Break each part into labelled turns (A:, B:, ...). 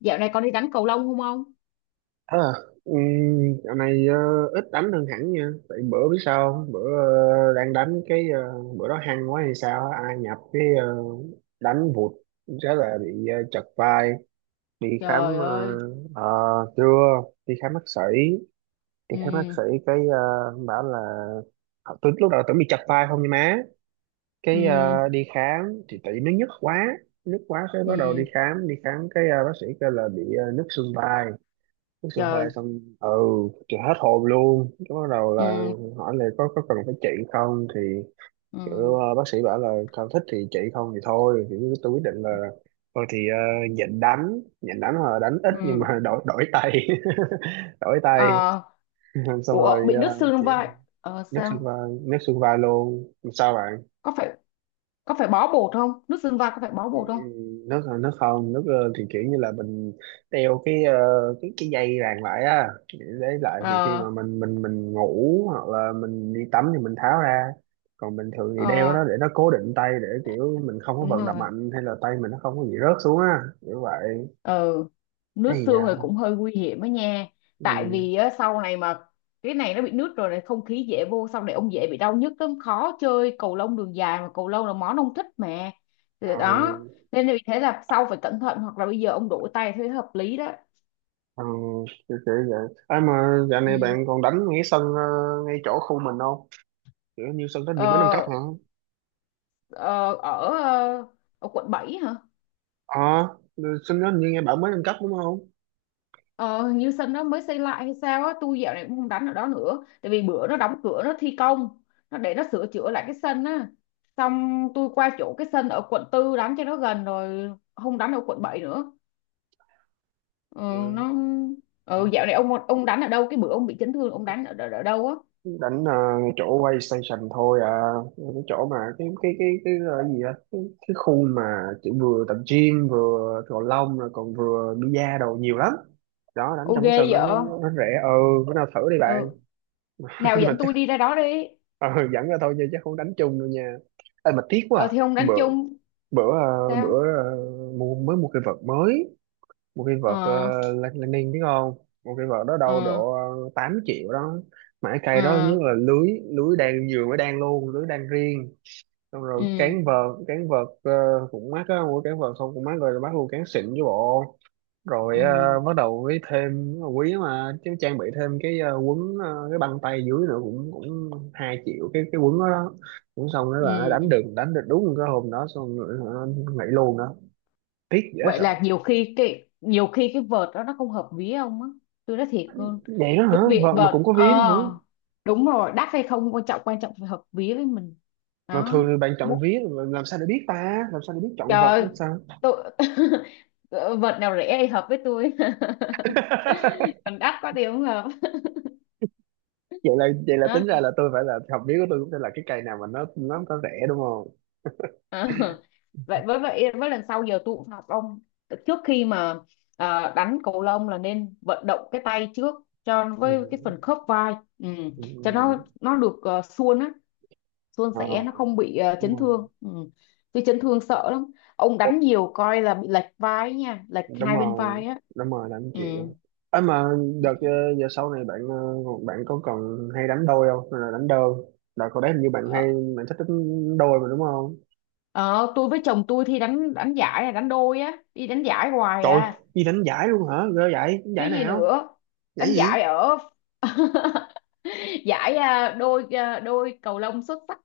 A: Dạo này con đi đánh cầu lông không ông?
B: À, dạo này ít đánh hơn hẳn nha. Tại bữa biết sao không? Bữa đang đánh cái bữa đó hăng quá hay sao á, ai nhập cái đánh vụt rất là bị chật vai, đi khám.
A: Trời ơi.
B: ờ, ờ, Chưa đi khám bác sĩ, đi
A: Ừ,
B: khám bác sĩ cái bảo là tôi lúc đầu tưởng bị chật vai không nha má,
A: ừ,
B: cái đi khám thì tại vì nó nhức quá, cái bắt đầu đi
A: ừ,
B: khám, cái bác sĩ kêu là bị nhức xương vai. Uống sữa hoài
A: trời.
B: xong ừ thì hết hồn luôn, cái bắt đầu là
A: Ừ,
B: hỏi là có cần phải trị không thì kiểu
A: ừ,
B: bác sĩ bảo là không thích thì trị, không thì thôi. Thì tôi quyết định là thôi thì nhịn đánh, nhịn đánh là đánh ít nhưng
A: ừ.
B: mà đổi đổi tay. Đổi tay
A: Ờ,
B: xong
A: ủa,
B: rồi
A: bị đứt xương
B: chị.
A: vai. Ờ,
B: Nước xương
A: sao?
B: vai, nước xương vai luôn sao bạn.
A: Có phải có phải bó bột không? Đứt xương vai có phải bó bột không?
B: Nó không, nó thì kiểu như là mình đeo cái cái dây ràng lại á, để lại thì khi
A: Ờ,
B: mà mình ngủ hoặc là mình đi tắm thì mình tháo ra, còn bình thường thì đeo
A: ờ,
B: nó để nó cố định tay, để kiểu mình không có
A: đúng
B: vận động
A: rồi.
B: mạnh, hay là tay mình nó không có bị rớt xuống á, kiểu vậy.
A: Ừ. Nước
B: Hay
A: xương thì
B: da.
A: cũng hơi nguy hiểm đó nha, tại
B: Ừ.
A: vì á, sau này mà cái này nó bị nước rồi này, không khí dễ vô, sau này ông dễ bị đau nhức lắm, khó chơi cầu lông đường dài, mà cầu lông là món ông thích mà. Thì
B: Ờ,
A: đó, nên là vì thế là sau phải cẩn thận, hoặc là bây giờ ông đổi tay thế hợp lý đó.
B: ờ, kiểu kiểu vậy. À, mà dạo
A: Ừ.
B: này bạn còn đánh ngay sân ngay chỗ khu mình không, kiểu như sân đó như mới nâng cấp hả.
A: ờ, ờ, ở ờ, Ở quận 7 hả?
B: Ờ. À, sân đó như nghe bảo mới nâng cấp đúng không?
A: Ờ, hình như sân nó mới xây lại hay sao á, tôi dạo này cũng không đánh ở đó nữa. Tại vì bữa nó đóng cửa nó thi công, nó để nó sửa chữa lại cái sân á. Xong tôi qua chỗ cái sân ở quận 4 đánh cho nó gần rồi, không đánh ở quận 7 nữa. Ừ,
B: Ừ.
A: nó dạo này ông đánh ở đâu, cái bữa ông bị chấn thương ông đánh ở đâu á?
B: Đánh ngay chỗ quay station thôi à, cái chỗ mà cái, gì á, cái khu mà chỉ vừa tập gym vừa cầu lông rồi còn vừa bida đồ nhiều lắm. Đó đánh
A: Ô
B: trong cái
A: ghê
B: sân nó
A: vậy.
B: nó rẻ ừ. Bữa nào thử đi bạn.
A: Ừ. Nào
B: Mà
A: dẫn
B: chắc
A: tôi đi ra đó đi.
B: ờ, dẫn ra thôi chứ chắc không đánh chung đâu nha. Ê, mà tiếc quá à.
A: Ờ thì ông đánh
B: Bữa
A: chung sao?
B: bữa ờ, mới mua cái vợt mới, một cái vợt
A: Ờ,
B: Lenin biết không. Một cái vợt đó đâu
A: ờ,
B: độ 8 triệu đó, mà cái cây đó nhất
A: ờ,
B: là lưới, lưới đan vừa mới đan luôn, lưới đan riêng. Xong rồi
A: ừ,
B: cán vợt, cũng mắc á, mua cán vợt xong cũng mắc, rồi bắt luôn cán xịn với bộ,
A: ừ,
B: rồi
A: ừ,
B: bắt đầu với thêm quý mà chứ, trang bị thêm cái quấn cái băng tay dưới nữa, cũng cũng 2 triệu cái quấn đó, đó. Cũng xong đó là đánh
A: ừ.
B: được, đúng cái hôm đó xong rồi hả, nghỉ luôn đó. Tiếc dễ
A: Vậy
B: sợ.
A: là nhiều khi cái vợt đó nó không hợp ví ông á, tôi nói thiệt luôn.
B: Vậy đó
A: Cái
B: hả,
A: việc
B: vợt mà
A: vợt,
B: cũng có vía hả.
A: đúng rồi, đắt hay không quan trọng, quan trọng phải hợp ví với mình
B: Mà
A: đó.
B: thường thì bạn
A: Mu-
B: chọn vía mà làm sao để biết ta, làm sao để biết chọn vật
A: Trời,
B: nữa sao.
A: tôi vợt nào rẻ thì hợp với tôi. Còn đắt quá thì không hợp
B: Vậy là
A: đó.
B: tính ra là tôi phải là học vía của tôi, cũng phải là cái cây nào mà nó có rẻ đúng không.
A: Ờ, vậy với lần sau giờ tôi cũng phạt ông, trước khi mà đánh cầu lông là nên vận động cái tay trước, cho
B: Ừ.
A: với cái phần khớp vai. Ừ.
B: Ừ.
A: Cho nó được, uh, suôn á suôn
B: Ờ,
A: sẻ, nó không bị
B: đúng
A: chấn
B: rồi.
A: thương. Ừ. Tôi chấn thương sợ lắm. Ông
B: Ủa,
A: đánh nhiều coi là bị lệch vai ấy nha, lệch
B: đúng
A: hai bên
B: rồi.
A: vai á.
B: Là anh
A: Ừ.
B: chịu ấy mà. Đợt giờ sau này bạn bạn có còn hay đánh đôi không hay là đánh đơn. Đợt hồi đấy hình như bạn hay,
A: Ờ,
B: bạn thích đánh đôi mà đúng không.
A: ờ, tôi với chồng tôi thì đánh đánh giải à, đánh đôi á, đi đánh giải hoài
B: Trời ơi,
A: à.
B: đi đánh giải luôn hả, ghê vậy. Đánh
A: Chứ
B: giải
A: gì
B: nào,
A: nữa.
B: giải
A: Đánh
B: gì?
A: giải ở giải à, đôi cầu lông xuất sắc.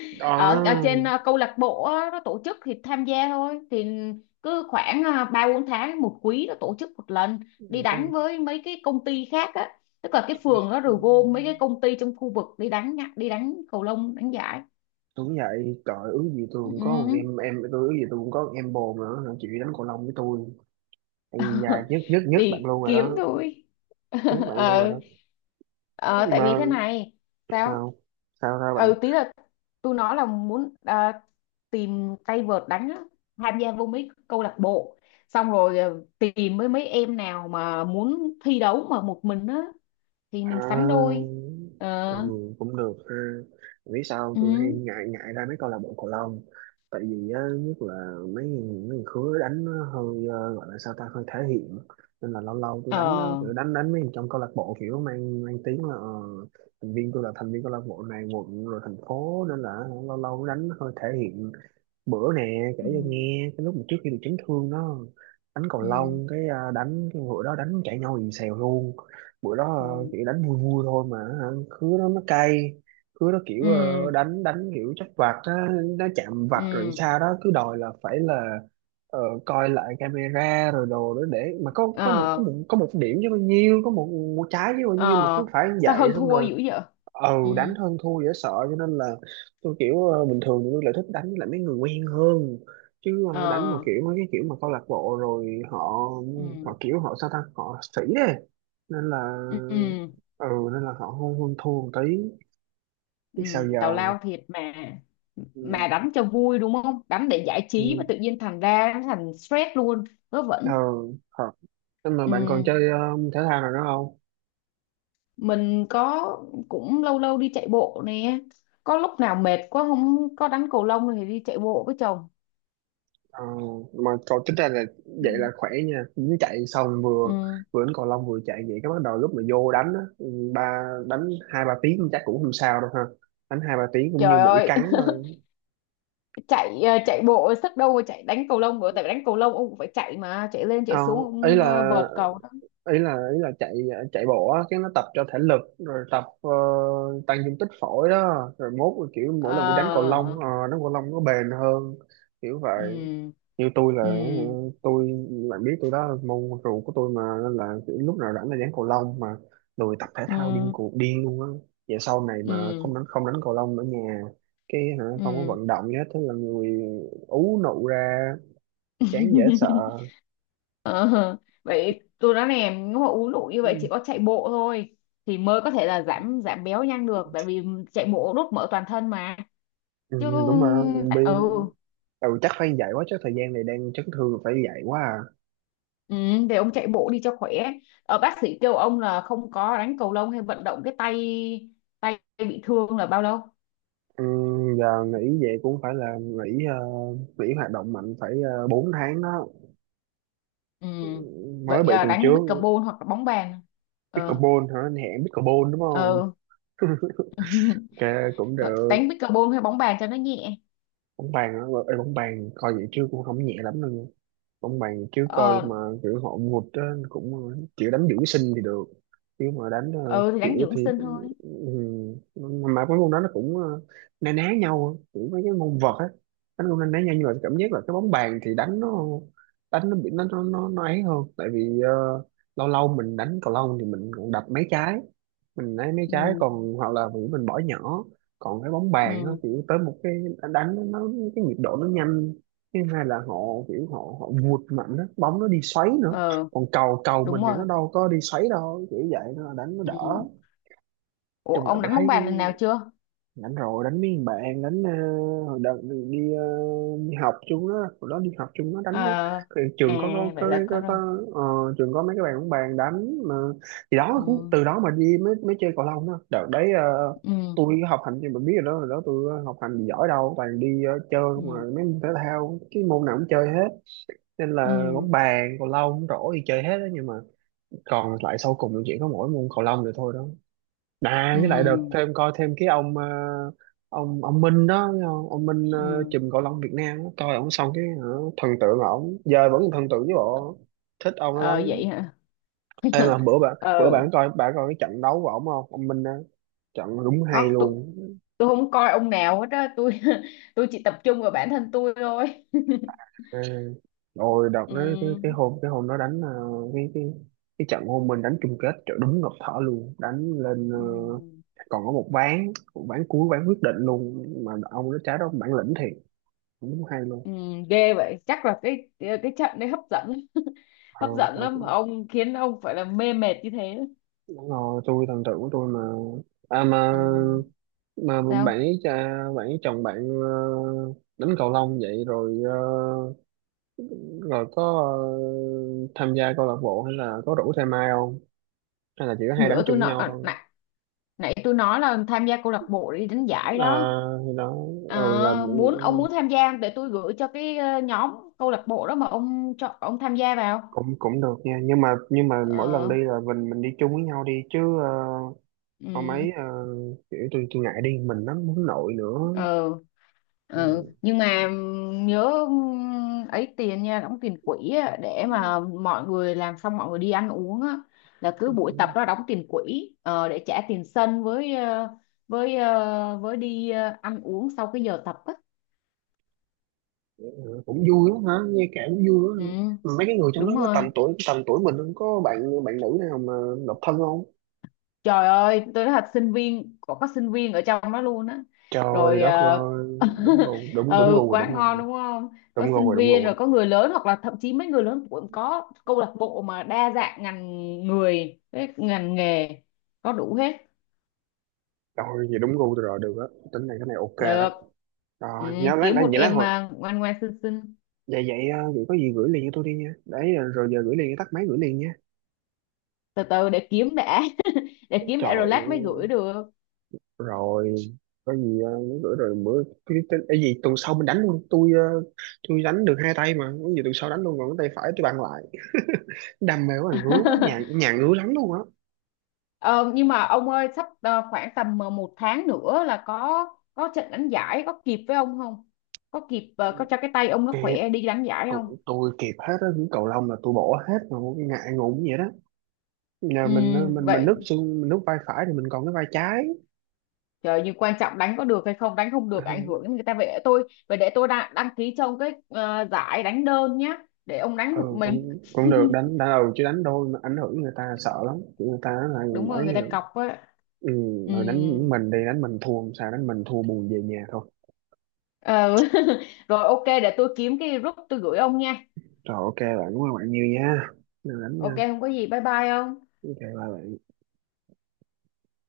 A: Ở
B: Ờ.
A: trên à, câu lạc bộ á, nó tổ chức thì tham gia thôi, thì cứ khoảng à, ba bốn tháng một quý nó tổ chức một lần, đi
B: Chắc
A: đánh với mấy cái công ty khác á, tức là cái phường nó rồi gom mấy cái công ty trong khu vực đi đánh nhá, đi đánh cầu lông đánh giải.
B: đúng vậy. Trời ước gì tôi cũng có một
A: Ừ.
B: em, tôi ước gì tôi cũng có một em bồ mà nó chịu đánh cầu lông với tôi. Ây da, nhất nhất nhất bạn
A: Đi
B: luôn rồi
A: kiếm
B: đó.
A: thôi.
B: Nhất bạn luôn rồi
A: Ờ,
B: đó.
A: ờ. Tại vì
B: Mà,
A: thế này. Sao?
B: sao? Sao sao
A: Ừ,
B: bạn?
A: tí là tôi nói là muốn tìm tay vợt đánh á, tham gia vô mấy câu lạc bộ, xong rồi tìm với mấy em nào mà muốn thi đấu mà một mình á, thì
B: À,
A: mình sánh đôi. Ờ,
B: còn cũng được ha. Vì sao không?
A: ừ,
B: Tôi hay ngại, ngại ra mấy câu lạc bộ cầu lông, tại vì á, nhất là mấy người khứa đánh nó hơi gọi là sao ta, hơi thể hiện. Nên là lâu lâu tôi đánh á,
A: ờ,
B: kiểu đánh đánh mấy người trong câu lạc bộ, kiểu mang mang tiếng là thành viên. Tôi là thành viên câu lạc bộ này quận, rồi thành phố, nên là lâu lâu đánh hơi thể hiện. Bữa nè kể
A: ừ,
B: cho nghe cái lúc mà trước khi bị chấn thương đó, đánh cầu
A: ừ,
B: lông cái à, đánh cái bữa đó đánh cãi nhau ì xèo luôn. Bữa đó à,
A: ừ,
B: chỉ đánh vui vui thôi mà hả, khứa nó cay. Khứa nó kiểu
A: ừ,
B: đánh đánh kiểu chắc vạch á, nó chạm
A: ừ,
B: vạch rồi sao đó cứ đòi là phải là ờ, coi lại camera rồi đồ đó, để mà có,
A: ờ,
B: có một điểm chứ bao nhiêu, có một, một trái chứ bao
A: ờ.
B: nhiêu, mà cứ phải như
A: Sao
B: vậy
A: hơn
B: xong
A: thua
B: rồi
A: dữ vậy?
B: ừ.
A: Ừ,
B: Đánh hơn thua dễ sợ, cho nên là tôi kiểu bình thường thì tôi lại thích đánh với lại mấy người quen hơn, chứ đánh mà
A: ờ,
B: kiểu mấy cái kiểu mà câu lạc bộ rồi họ,
A: ừ,
B: họ kiểu họ sao ta, họ sĩ đấy. Nên là
A: ừ, ừ,
B: ừ, nên là họ hơn hơn thua một tí,
A: ừ,
B: biết sao
A: tào
B: giờ.
A: lao thiệt mà.
B: Ừ,
A: Mà đánh cho vui, đúng không? Đánh để giải trí mà
B: ừ,
A: tự nhiên thành ra nó thành stress luôn. Vớ
B: ờ
A: vẩn.
B: thật. Nhưng mà
A: Ừ.
B: bạn còn chơi thể thao nào nữa không?
A: Mình có, cũng lâu lâu đi chạy bộ nè, có lúc nào mệt quá không có đánh cầu lông thì đi chạy bộ với chồng.
B: Ờ, mà cậu tính ra là
A: Ừ.
B: vậy là khỏe nha, dính chạy xong vừa,
A: Ừ.
B: đánh cầu lông vừa chạy vậy, cái bắt đầu lúc mà vô đánh á, ừ, ba đánh hai ba tiếng chắc cũng không sao đâu ha. Đánh hai ba tiếng cũng như
A: Trời
B: mũi
A: ơi,
B: cắn thôi.
A: chạy bộ sức đâu mà chạy đánh cầu lông nữa, tại vì đánh cầu lông ông cũng phải chạy mà, chạy lên chạy xuống
B: Không,
A: ông vợt cầu.
B: ý là chạy, chạy bộ á, cái nó tập cho thể lực, rồi tập tăng dung tích phổi đó, rồi mốt rồi kiểu mỗi lần bị đánh cầu lông
A: Ờ,
B: đánh cầu lông nó bền hơn, kiểu vậy.
A: ừ,
B: Như
A: ừ,
B: tôi, bạn biết tôi đó là môn rượu của tôi mà, nên là kiểu lúc nào rảnh là đánh cầu lông mà lười tập thể thao, điên
A: ừ,
B: cuồng điên luôn á. Vậy sau này mà
A: ừ,
B: không đánh cầu lông ở nhà cái hả, không có
A: ừ.
B: vận động gì hết, thế là người ú nụ ra, chán dễ sợ.
A: Ờ, vậy tôi nói nè, nếu mà uống đủ như vậy chỉ có chạy bộ thôi thì mới có thể là giảm giảm béo nhanh được, tại vì chạy bộ đốt mỡ toàn thân mà.
B: Ừ,
A: Chứ.
B: đúng rồi.
A: Ừ,
B: Bi- ừ, chắc phải dạy quá, chứ thời gian này đang chấn thương phải dạy quá à.
A: ừ, để ông chạy bộ đi cho khỏe. Bác sĩ kêu ông là không có đánh cầu lông hay vận động cái tay, tay bị thương là bao lâu?
B: Ừ, giờ nghỉ về cũng phải là nghỉ nghỉ hoạt động mạnh, phải 4 tháng đó.
A: Ừ,
B: Mới
A: vậy
B: bị
A: à,
B: tuần
A: đánh
B: trước.
A: pickleball hoặc là bóng bàn. Ờ,
B: Pickleball hả? Anh hẹn pickleball đúng không?
A: ờ.
B: Ok, cũng được.
A: Đánh pickleball hay bóng bàn cho nó nhẹ.
B: Bóng bàn á. Ê, bóng bàn coi vậy chứ cũng không nhẹ lắm đâu nha, bóng bàn chứ coi
A: Ờ,
B: mà kiểu họ ngụt á. Cũng kiểu đánh dưỡng sinh thì được, chứ mà đánh
A: ờ thì đánh
B: kiểu
A: dưỡng
B: thì
A: sinh thôi.
B: ừ. Mà mấy môn đó nó cũng na ná nhau á, kiểu mấy cái môn vợt á, đánh cũng na ná nhau, nhưng mà cảm giác là cái bóng bàn thì đánh nó bị nó ấy hơn, tại vì lâu lâu mình đánh cầu lông thì mình còn đập mấy trái, mình lấy mấy trái
A: Ừ,
B: còn, hoặc là vì mình bỏ nhỏ. Còn cái bóng bàn nó
A: ừ,
B: kiểu tới một cái, đánh cái nhịp độ nó nhanh. Thứ hai là họ kiểu họ họ vụt mạnh đó, bóng nó đi xoáy nữa.
A: ờ,
B: Còn cầu cầu mình
A: đúng
B: thì nó
A: rồi,
B: đâu có đi xoáy đâu, kiểu vậy nó đánh nó
A: ừ.
B: đỡ.
A: Ủa,
B: Chung là
A: ông
B: tôi
A: đánh bóng
B: thấy
A: bàn lần nào chưa?
B: đánh rồi, đánh mấy thằng bạn đánh hồi đợt đi đi, đi học chung đó. Hồi đó đi học chung nó
A: Ờ,
B: đánh nó, cái trường có
A: à, vậy là có
B: có
A: rồi.
B: trường có mấy cái bạn cũng bàn đánh mà, thì đó cũng
A: Ừ,
B: từ đó mà đi mới mới chơi cầu lông đó đợt đấy
A: ừ,
B: tôi học hành thì mình biết rồi đó, hồi đó tôi học hành thì giỏi đâu, toàn đi chơi mà
A: ừ,
B: mấy môn thể thao cái môn nào cũng chơi hết. Nên là
A: ừ,
B: bóng bàn, cầu lông, rổ thì chơi hết đó, nhưng mà còn lại sau cùng là chỉ có mỗi môn cầu lông rồi thôi đó. À, với lại đợt
A: ừ,
B: thêm, coi thêm cái ông ông Minh đó thấy không? Ông Minh
A: ừ,
B: chùm cầu lông Việt Nam đó. Coi ông xong cái hả, thần tượng ổng, giờ vẫn thần tượng với bộ, thích ông ấy
A: ờ,
B: lắm.
A: vậy hả?
B: Em mà bữa bạn bữa
A: Ờ,
B: bạn coi cái trận đấu của ổng không, ông Minh đó, trận đúng hay
A: có. tôi
B: luôn.
A: tôi không coi ông nào hết á, tôi tôi chỉ tập trung vào bản thân tôi thôi.
B: À, rồi đợt đó
A: Ừ,
B: cái hôm đó đánh cái cái cái trận hôm mình đánh chung kết, trời đúng ngập thở luôn, đánh lên
A: ừ,
B: còn có một ván cuối ván quyết định luôn mà, ông đó trái đó bản lĩnh thiệt, đúng hay luôn.
A: ừ, ghê vậy, chắc là cái trận đấy hấp dẫn.
B: Ờ,
A: Hấp dẫn
B: tao
A: lắm mà
B: cũng,
A: ông khiến ông phải là mê mệt như thế.
B: đúng rồi tôi thần tượng của tôi mà. À mà,
A: Ừ,
B: mà bạn
A: sao?
B: ấy cha bạn ấy, chồng bạn ờ, đánh cầu lông vậy rồi rồi có ờ, tham gia câu lạc bộ hay là có rủ thêm ai không, hay là chỉ có hai đánh
A: Bữa
B: chung
A: tôi
B: với
A: nói
B: nhau
A: à,
B: thôi.
A: nãy tôi nói là tham gia câu lạc bộ đi đánh giải
B: À,
A: đó.
B: thì đó. Là
A: Ờ, ông
B: ừ,
A: muốn tham gia không? Để tôi gửi cho cái nhóm câu lạc bộ đó mà cho ông tham gia vào.
B: cũng cũng được nha, nhưng mà mỗi lần đi
A: Ờ,
B: là mình đi chung với nhau đi chứ có
A: ừm,
B: mấy kiểu tôi ngại đi mình lắm, muốn nội nữa.
A: ờ, ờ. Nhưng mà nhớ ấy tiền nha, đóng tiền quỹ á, để mà mọi người làm xong mọi người đi ăn uống á, là cứ buổi tập đó đóng tiền quỹ, để trả tiền sân với đi ăn uống sau cái giờ tập á.
B: Cũng vui lắm hả, nghe kể cũng vui
A: Ừ.
B: lắm hả? Mấy cái người trong đó
A: Đúng
B: có
A: rồi.
B: tầm tuổi mình không, có bạn bạn nữ nào mà độc thân không?
A: Trời ơi, tôi nói thật, sinh viên có sinh viên ở trong đó luôn á.
B: Trời
A: Rồi
B: đất ơi. Đúng rồi, đúng đúng
A: ừ,
B: gu rồi,
A: quá
B: đúng
A: ngon
B: rồi.
A: đúng không? Có
B: Đúng gu rồi,
A: sinh
B: đúng
A: viên,
B: gu
A: rồi
B: rồi.
A: có người lớn, hoặc là thậm chí mấy người lớn cũng có câu lạc bộ mà đa dạng ngành người, cái ngành nghề có đủ hết.
B: Rồi vậy đúng gu tôi rồi, được á, tính này cái này ok đó.
A: Được. Ừ,
B: Rồi nhớ lát,
A: kiếm một
B: vậy lát
A: em
B: hồi,
A: à, ngoan ngoan xinh xinh.
B: vậy vậy ờ, vậy có gì gửi liền cho tôi đi nha, đấy rồi giờ gửi liền, tắt máy gửi liền nha.
A: Từ từ để kiếm đã. Để kiếm
B: Trời
A: đã rồi lát mới gửi
B: ơi.
A: được.
B: Rồi có gì nhớ gửi, rồi bữa cái gì tuần sau mình đánh luôn, tôi tôi đánh được hai tay mà, có gì tuần sau đánh luôn, còn cái tay phải tôi bàn lại. Đam mê của anh ngứa quá, nhà nhà ngứa lắm luôn á.
A: Ờ, nhưng mà ông ơi, sắp khoảng tầm 1 tháng nữa là có trận đánh giải, có kịp với ông không? Có kịp có cho cái tay ông nó khỏe đi đánh giải
B: tôi,
A: không?
B: tôi kịp hết á, những cầu lông là tôi bỏ hết mà, ngại ngủ vậy đó. Nhà
A: Ừ,
B: mình mình
A: vậy,
B: nứt xương, mình nứt vai phải thì mình còn cái vai trái.
A: trời, nhưng quan trọng đánh có được hay không, đánh không được ảnh
B: Ừ.
A: hưởng đến người ta, vậy để tôi đăng ký cho ông cái giải đánh đơn nhá, để ông đánh một
B: ừ,
A: mình.
B: Cũng cũng được đánh, ừ, chứ đánh đôi mà ảnh hưởng người ta sợ lắm, người ta nói
A: Đúng
B: là
A: rồi,
B: ấy.
A: người ta cọc á.
B: Ừ,
A: Ừ.
B: rồi đánh mình, thua làm sao, đánh mình thua buồn về nhà thôi.
A: Ờ. Rồi ok, để tôi kiếm cái group tôi gửi ông nha.
B: Rồi ok bạn đúng không, bạn nhiều nha. Rồi đánh nha.
A: Ok, không có gì, bye bye ông.
B: Ok bye bạn.